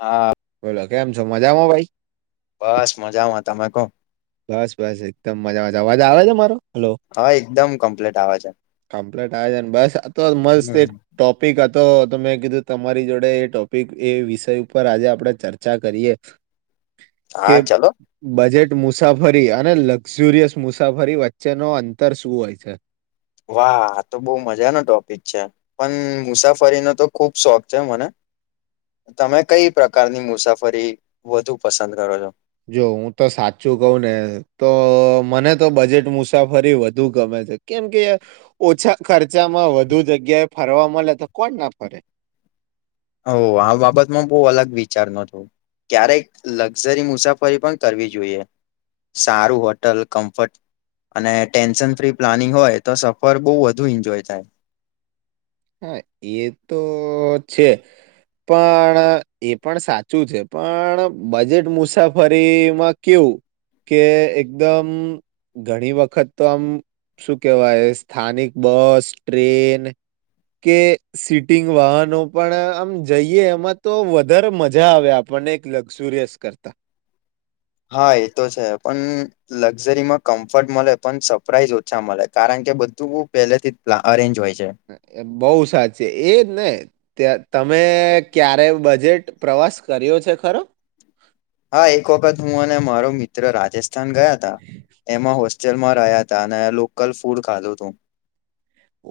હા. બોલો કેમ છો મજામાં ભાઈ? બસ મજામાં, તમે કહો. બસ બસ એકદમ મજા મજા અવાજ આવે છે મારો? હલો હા એકદમ કમ્પ્લીટ આવે છે કમપ્લેટન આવે છેન બસ આ મસ્ત હમ એક ટોપિક હ તો મેં કીધું તમારી જોડે એ ટોપિક એ વિષય ઉપર આજે આપણેે ચર્ચા કરીએ. કે હા ચલો બજેટ મુસાફરી અને લક્ઝુરિયસ મુસાફરી વચ્ચેનો અંતર શું હોય છે. વાહ! આતો બહ મજાનો ટોપિક છે પણ મુસાફરીનો તો ખુબ શોખ છે મને તમે કઈ પ્રકારની મુસાફરી વધુ પસંદ કરો છો? જો હું તો સાચું કઉ ને તો મને તો બજેટ મુસાફરી વધુ ગમે છે કેમ કે ઓછા ખર્ચામાં વધુ જગ્યાએ ફરવા મળે તો કોણ ના ફરે? હવ આ બાબતમાં બહુ અલગ વિચારનો છું ક્યારેક લક્ઝરી મુસાફરી પણ કરવી જોઈએ સારું હોટલ, કમ્ફર્ટ અને ટેન્શન ફ્રી પ્લાનિંગ હોય તો સફર બહુ વધુ એન્જોય થાય. હા એ તો છે પણ એ પણ સાચું છે પણ બજેટ મુસાફરીમાં કેવું કે એકદમ ઘણી વખત તો આમ શું કહેવાય સ્થાનિક બસ, ટ્રેન કે સીટિંગ વાહનો પણ આમ જઈએ એમાં તો વધારે મજા આવે આપણને એક લક્ઝુરિયસ કરતા. હા એ તો છે પણ લક્ઝરીમાં કમ્ફર્ટ મળે પણ સરપ્રાઈઝ ઓછા મળે કારણ કે બધું પહેલેથી પ્ અરેન્જ હોય છ. એ બહુ સાચી એજ ને. ત તમે ક્યારે બજેટ પ્રવાસ કર્યો છે ખરો. હા એક વખત હું અને મારો મિત્ર રાજેશ સ્થાન ગયા હતા એમાં હોસ્ ચલમાં રહ્યા હતા અને લોકલ ફૂડ ખાધું તું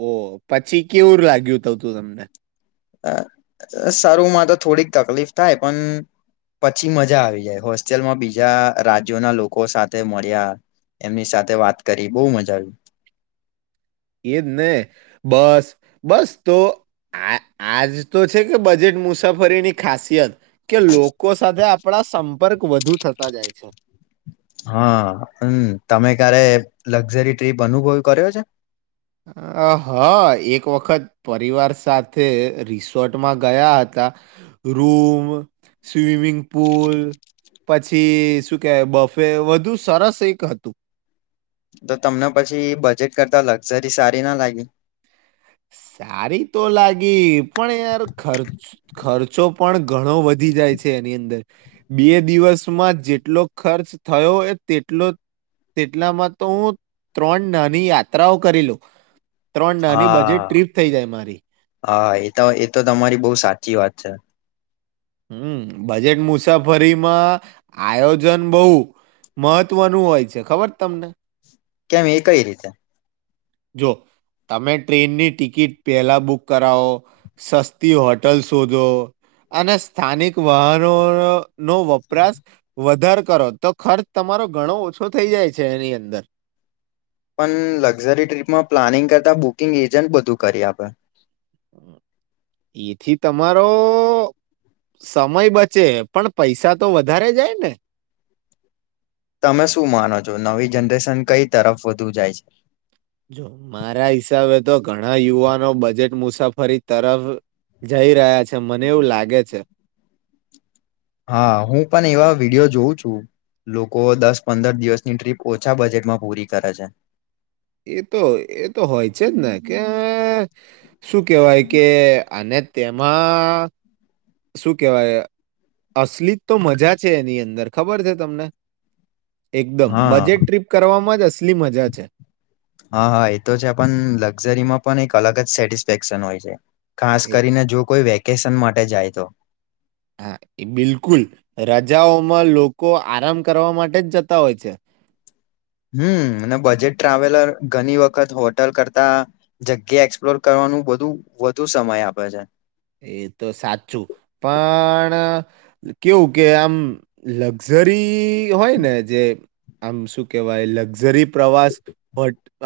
ઓ પછી કેવું લાગ્યું તું તું તમને અ શરૂમાં તો થોડીક તકલીફ થાય પણ પછી મજા આવી જાય હોસ્ટેલમાં બીજા રાજ્યોના લોકો સાથે મળ્યા એમની સાથે વાત કરી બહુ મજા આવી. એ જ ને બસ બસ તો આ આજ તો છે કે બજેટ મુસાફરીની ખાસિયત કે લોકો સાથે આપ આપણા સંપર્ક વધુ થતા જાય છે. હા પણ તમે ક્યારે લક્ઝરી ટ્રીપ અનુભવ કર્યો છે. અ હ એક વખત પરિવાર સાથે રિસ્ શોર્ટમાં ગયા હતા ત રૂમ, સ્વિમિંગ પુલ, પછી શું કે બફે વધુ સરસ એક હતું. તો તમને પછી બજેટ કરતા લક્ઝરી સારી ના લાગી સારી તો લાગી પણ યાર ખર્ચ ખર્ચ ખર્ચો પણ ઘણો વધી જાય છે એની અંદર બે દિવસમાં જેટલો ખર્ચ થયો હોય તેટલો તેટલામાં તો હું ત્રણ નાની યાત્રાઓ કરી લઉ ત્રણ નાની બચ જે હા ટ્રીપ થઈ જાય મારી. હા એ તો એ તો તમારી બહુ સાચી વાત છે. હમ બજેટ મુસાફરીમાં આયોજન બહુ મહત્વનું હોય છે ખબર તમને કેમ એ કઈ રીતે જો તમે ટ્રેનની ટિકિટ પહેલા બુક કરાવો, સસ્તી હોટલ શોધો, અને સ્થાનિક વાહનો ન નો વપરાશ વધાર કરો તો ખર્ચ તમારો ઘણો ઓછો થઈ જાય છે એની અંદર પણ લક્ઝરી ટ્રીપમાં પ્લાનિંગ કરતા બુકિંગ એજન્ટ બધું કરી આપે. એથી તમારો સમય બચે પણ પૈસા તો વધારે જાય ને તમે શું માનો છો નવી જનરેશન કઈ તરફ વધુ જાય છે. જો મારા હિસાબે તો ઘણા યુવાનો બજેટ મુસાફરી તરફ જઈ રહ્યા છે. મને એવું લાગે છે. હા હું પણ એવા વિડીયો જોઉં છું લોકો દસ પંદર દિવસની ટ્રીપ ઓછા બજેટમાં પૂરી કરે છે. એતો એતો હોય છે જ ને કે શું કેહેવાય કે અને તેમાં શું કેહેવાય અશલીત તો મજા છે એની અંદર ખબર છે તમને એકદમ હા બજેટ ટ્રીપ કરવામાં જ હશે ટલી મજા છે. હા હા એ તો છે પણ લક્ઝરીમાં પણ એક અલગ જ સેટિસફેક્શન હોય છે. ખાસ એ કરીને જો કોઈ વ્યક વેકેશન માટે જાય તો હા એ બિલકુલ રજાઓમાં લોકો આરામ કરવા માટે જ જતા હોય છે. હમ અને બજેટ ટ્રાવેલર ઘણી વખત હોટલ કરતા જગ્યા એક્સપ્લોર કરવાનું બધું વધુ સમય આપે છે. એ તો સાચું પણ કેવું કે આમ લક્ઝરી હોયને જે આમ શું કેવાય લક્ઝરી પ્રવાસ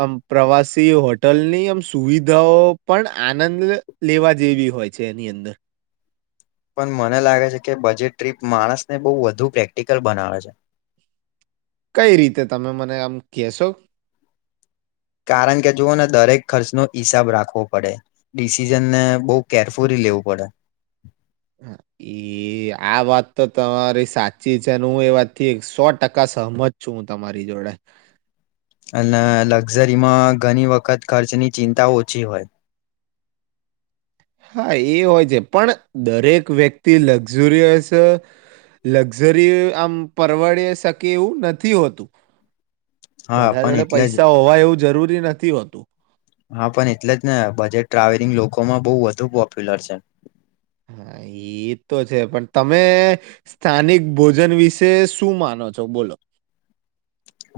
આમ પ્રવાસી હોટલની આમ સુવિધાઓ પણ આનંદ લેવા જેવી હોય. છે એની અંદર પણ મને લાગે છે કે બજેટ ટ્રીપ માણસને બહુ વધુ પ્રેક્ટિકલ બનાવે છે. કઈ રીતે તમે મને આમ કેશો કારણ કે જુવઓ ને દરેક ખર્ચનો હિસાબ રાખવો પડે ડિસિઝનને બહુ કેરફુલી લેવું પડે એ આ વાત તો તમારી સાચી છે હું એ વાતથી સો ટકા સહમત છું હું તમારી જોડે અને લક્ઝરીમાં ઘણી વખત ખર્ચની ચિંતા ઓછી હોય. હા એ હોય છે પણ દરેક વ્યક્તિ લક્ઝરિયસ લક્ઝરી આમ પરવડ શકે એવું નથી હોતું. હા બધા પણ જોડે એટલે જ પૈસા હોવા એવું જરૂરી નથી હોતું. હા પણ એટલે જ ને બજેટ ટ્રાવેલિંગ લોકોમાં બોવ વધુ પોપ્યુલર છે. હા એ તો છે પણ તમે સ્થાનિક ભોજન વિશે શું માનો છો બોલો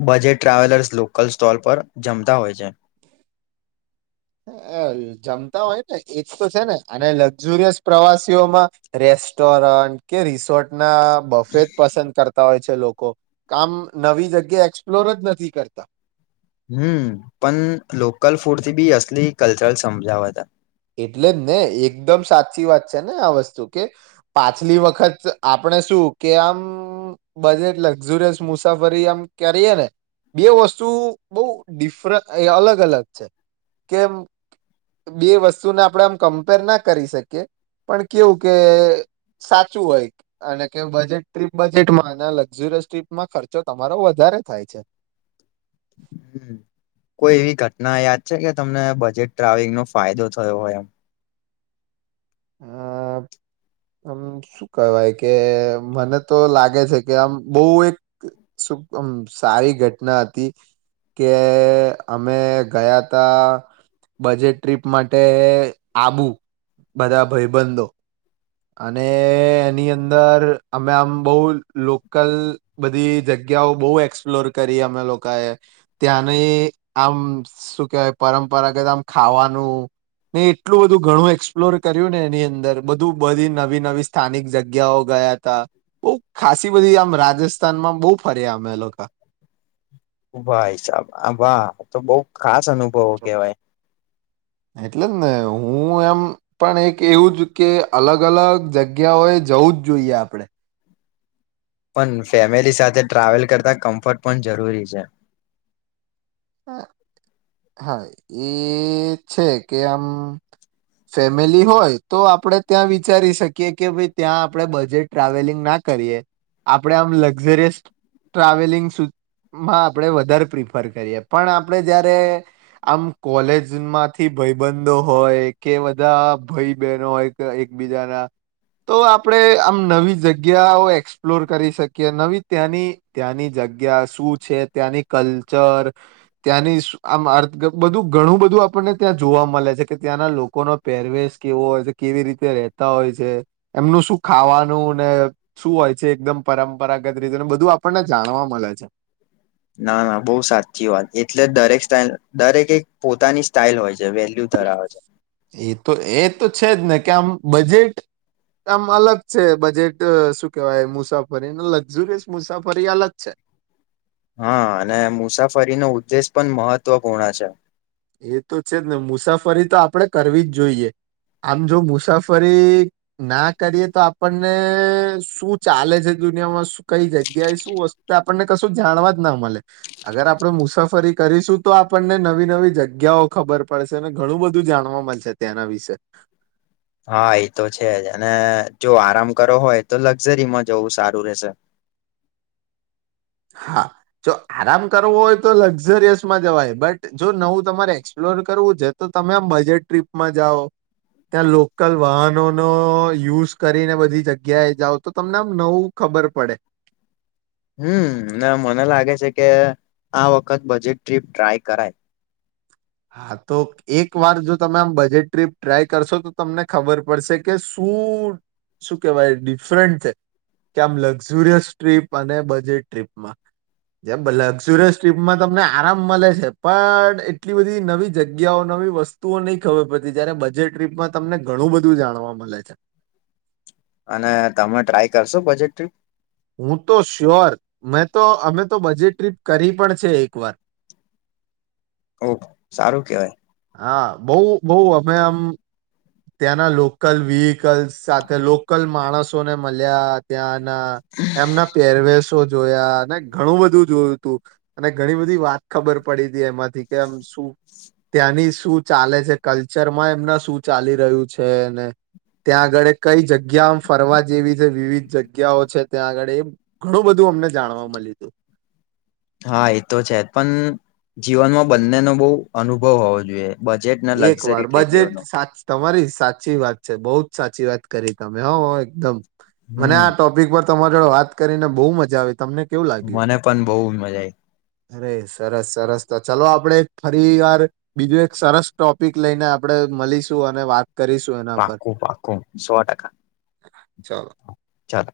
બજેટ ટ્રાવેલર્સ લોકલ સ્ટોલ પર જમતા હોય છે. જમતા હોય ને એજ તો છે ને અને લક્ઝુરિયસ પ્રવાસીઓમાં રેસ્ટોરન્ટ કે રિસોર્ટ ના બફેટ પસંદ કરતા હોય છે. છે લોકો કામ નવી જગ્યા એક્સપ્લોર જ નથી કરતા હમ પણ લોકલ ફૂડથી બી અસલી કલ્ચરલ સમજાવાવ હતા એટલે જ ને એકદમ સાચી વાત છે ને આ વસ્તુ કે પાછલી વખત આપણે શું કે આમ બજેટ લક્ઝુરિયસ મુસાફરી આમ કરીએ ને બે વસ્તુ બઉ ડિફર અલગ અલગ છે કે બે વસ્તુ તુને આપડે આમ કમ્પેર ના કરી શકીએ પણ કેવું કે સાચું હોય અને કે બજેટ ટ્રીપ બજેટમાં લક્ઝિરયસ ટ્રીપમાં ખર્ચો તમારો વધારે થાય છે. હમ. કોઈ એવી ઘટના યાદ છે કે તમને બજેટ ટ્રાવેલિંગનો ફાયદો થયો હોય એમ [inaudible] અમ શું કહેવાય કે મને તો લાગે છે કે આમ બહુ એક શું ક સારી ઘટના હતી કે અમે ગયા તા બજેટ ટ્રીપ માટે આબુ બધાં ભાઈબંધો અને એની અંદર અમે આમ બોવ લોકલ બધી જગ્યાઓ બોવ એક્સપ્લોર કરી અમે લોકોએ ત્યાંની આમ શું કેહેવાય પરંપરા કેતા આમ ખાવાનું ને એટલું બધું ઘણું એક્સપ્લોર કર્યું ને એની અંદર બધું બધી નવી નવી સ્થાનિક જગ્યાઓ ગયા હતા બોવ ખાાસી બધી આમ રાજસ્થાનમાં બોવ ફર્યા અમે લોકો ઓ ભાાઈસાહબ વાહ તો બોવ ખાસ અનુભવો કહેવાય એટલે જ ને હું એમ પણ એક એવું જ કે અલગ અલગ જગ્યાઓ એ જવું જ જોઈએ આપણે પણ ફેમિલી સાથે ટ્રાવેલ કરતાં કમ્ફર્ટ પણ જરૂરી છે. હા એ છે કે એમ ફેમિલી હોય તો આપડે ત્યાં વિચારી શકીએ કે ભાઈ ત્યાં આપણેે બજેટ ટ્રાવેલિંગ ના કરીએ આપણેે આમ લક્ઝરિયસ ટ્રાવેલિંગ સુધમાં આપણે વધારે પ્રિફર કરીએ. પણ આપણેે જયારે આમ કોલેજમાંથી ભાઈબંધો હોય કે બધા ભાઈ બહેનો હોય એકબીજાના તો આપણે આમ નવી જગ્યાઓ એક્સપ્લોર કરી શકીએ નવી ત્યાંની ત્યાંની જગ્યા શું છે ત્યાંની કલ્ચર ત્યાંની આમ અર્થ બધું ઘણું બધું આપણને ત્યાં જોવા મળે છે કે ત્યાંના લોકોનો પહેરવેશ કેવો હોય છે કેવી રીતે રતા હોય છે એમનું શું ખાવાનું ને શું હોય છે એકદમ પરંપરાગત રીતે બધું આપણને જાણવા મળે છે. ના ના બહુ સાચી વાત એટલે દરેક સ્ટાઇલ દરેક એક પોતાની સ્ટાઇલ હોય છે. જે વેલ્યુ ધરાવે છે. એ તો એ તો છે જ ને કે આમ બજેટ આમ અલગ છે બજેટ શું કેવાય મુસાફરીને લક્ઝુરિયસ મુસાફરી અલગ છે. હા અને મુસાફરીનો ઉદ્દેશ પણ મહત્વપૂર્ણ છે. એ તો છેને મુસાફરી તો આપડે કરવી જ જોઈએ આમ જો મુસાફરી ના કરીએ તો આપણને શું ચાલે છે દુનિયામાં કઈ જગ્યાએ શું વસ્તુ આપણને કશું જાણવા જ ના મળે અગર આપણે મુસાફરી કરીશું તો આપણને નવી નવી જગ જગ્યાઓ ખબર પડશે અને ઘણું બધું જાણવા મળશે ત્યાંના વિશે હા એ તો છે જ અને જો આરામ કરો હોય તો લક્ઝરીમાં જવું સારું રહેશે. હા જો આરામ કરવો હોય તો લક્ઝરિયસમાં જવાય બટ જો નવું તમારે એક્સપ્લોર કરવું છે તો તમે આમ બજેટ ટ્રીપમાં જાઓ ત્યાં લોકલ વાહનોનો યુઝ કરીને બધી જગ્યાએ જાઓ તો તમને આમ નવું ખબર પડે હમ ને મને લાગે છે કે આ વખત બજેટ ટ્રીપ ટ્રાય કરાય હા તો એક વાર જો તમે આમ બજેટ ટ્રીપ ટ્રાય કરશો તો તમને ખબર પડશે કે શું શું કેહેવાય ડિફરન્ટ છે કે આમ લક્ઝુરિયસ ટ્રીપ અને બજેટ ટ્રીપમાં જેમ લક્ઝુરિયસ ટ્રીપમાં તમને આરામ મલે છે પણ એટલી બધી નવી જગ્યાઓ નવી વસ્તુઓ નહી ખબર પડતી જયારે બજેટ ટ્રીપમાં તમને ઘણું બધું જાણવા મલે છે. અને તમે ટ્રાય કરશો બજેટ ટ્રીપ હું તો શ્યોર મેં તો અમે તો બજેટ ટ્રીપ કરી પણ છે એકવાર ઓ સારું કેવાય હા બોવ બોવ અમે આમ ત્યાંના લોકલ વહીકલ્સ સાથે લોકલ માણસોને મલયા ત્યાં એમના પેરવેસ તો જોયા અને ઘણું બધું જોયું તું અને ઘણી બધી વાત ખબર પડી હતી એમાંથી કે આમ શું ત્યાંની શું ચાલે છે કલ્ચરમાં એમના શું ચાલી રહ્યું છેને ત્યાં આગળ કઈ જગ્યામ ફરવા જેવી છે વિવિધ જગ્યાઓ છે ત્યાં આગળ એ ઘણું બધું અમને જાણવા મલયુ હતું. હા એ તો છે પણ જીવનમાં બંને નો બોવ અનુભવ હોવો જોઈએ. બજેટ ને એક લક્ઝરી વાર ટ્રીપ બજેટ બેવનો સાચ તમારી સાચી વાત છે બહુ જ સાચી વાત કરી તમે હો એકદમ મને હમ આ ટોપિક પર તમારે વાત કરીને બહુ મજા આવી તમને કેવું લાગ્યું મને પણ બહુ મજા આઈ અરે સરસ સરસ તો ચાલો આપણેે ફરી વાર બીજું એક સરસ ટોપિક લઈને આપણે મલીશું અને વાત કરીશું એના પાકું પાકું સો ટકા ચાલો ચાલો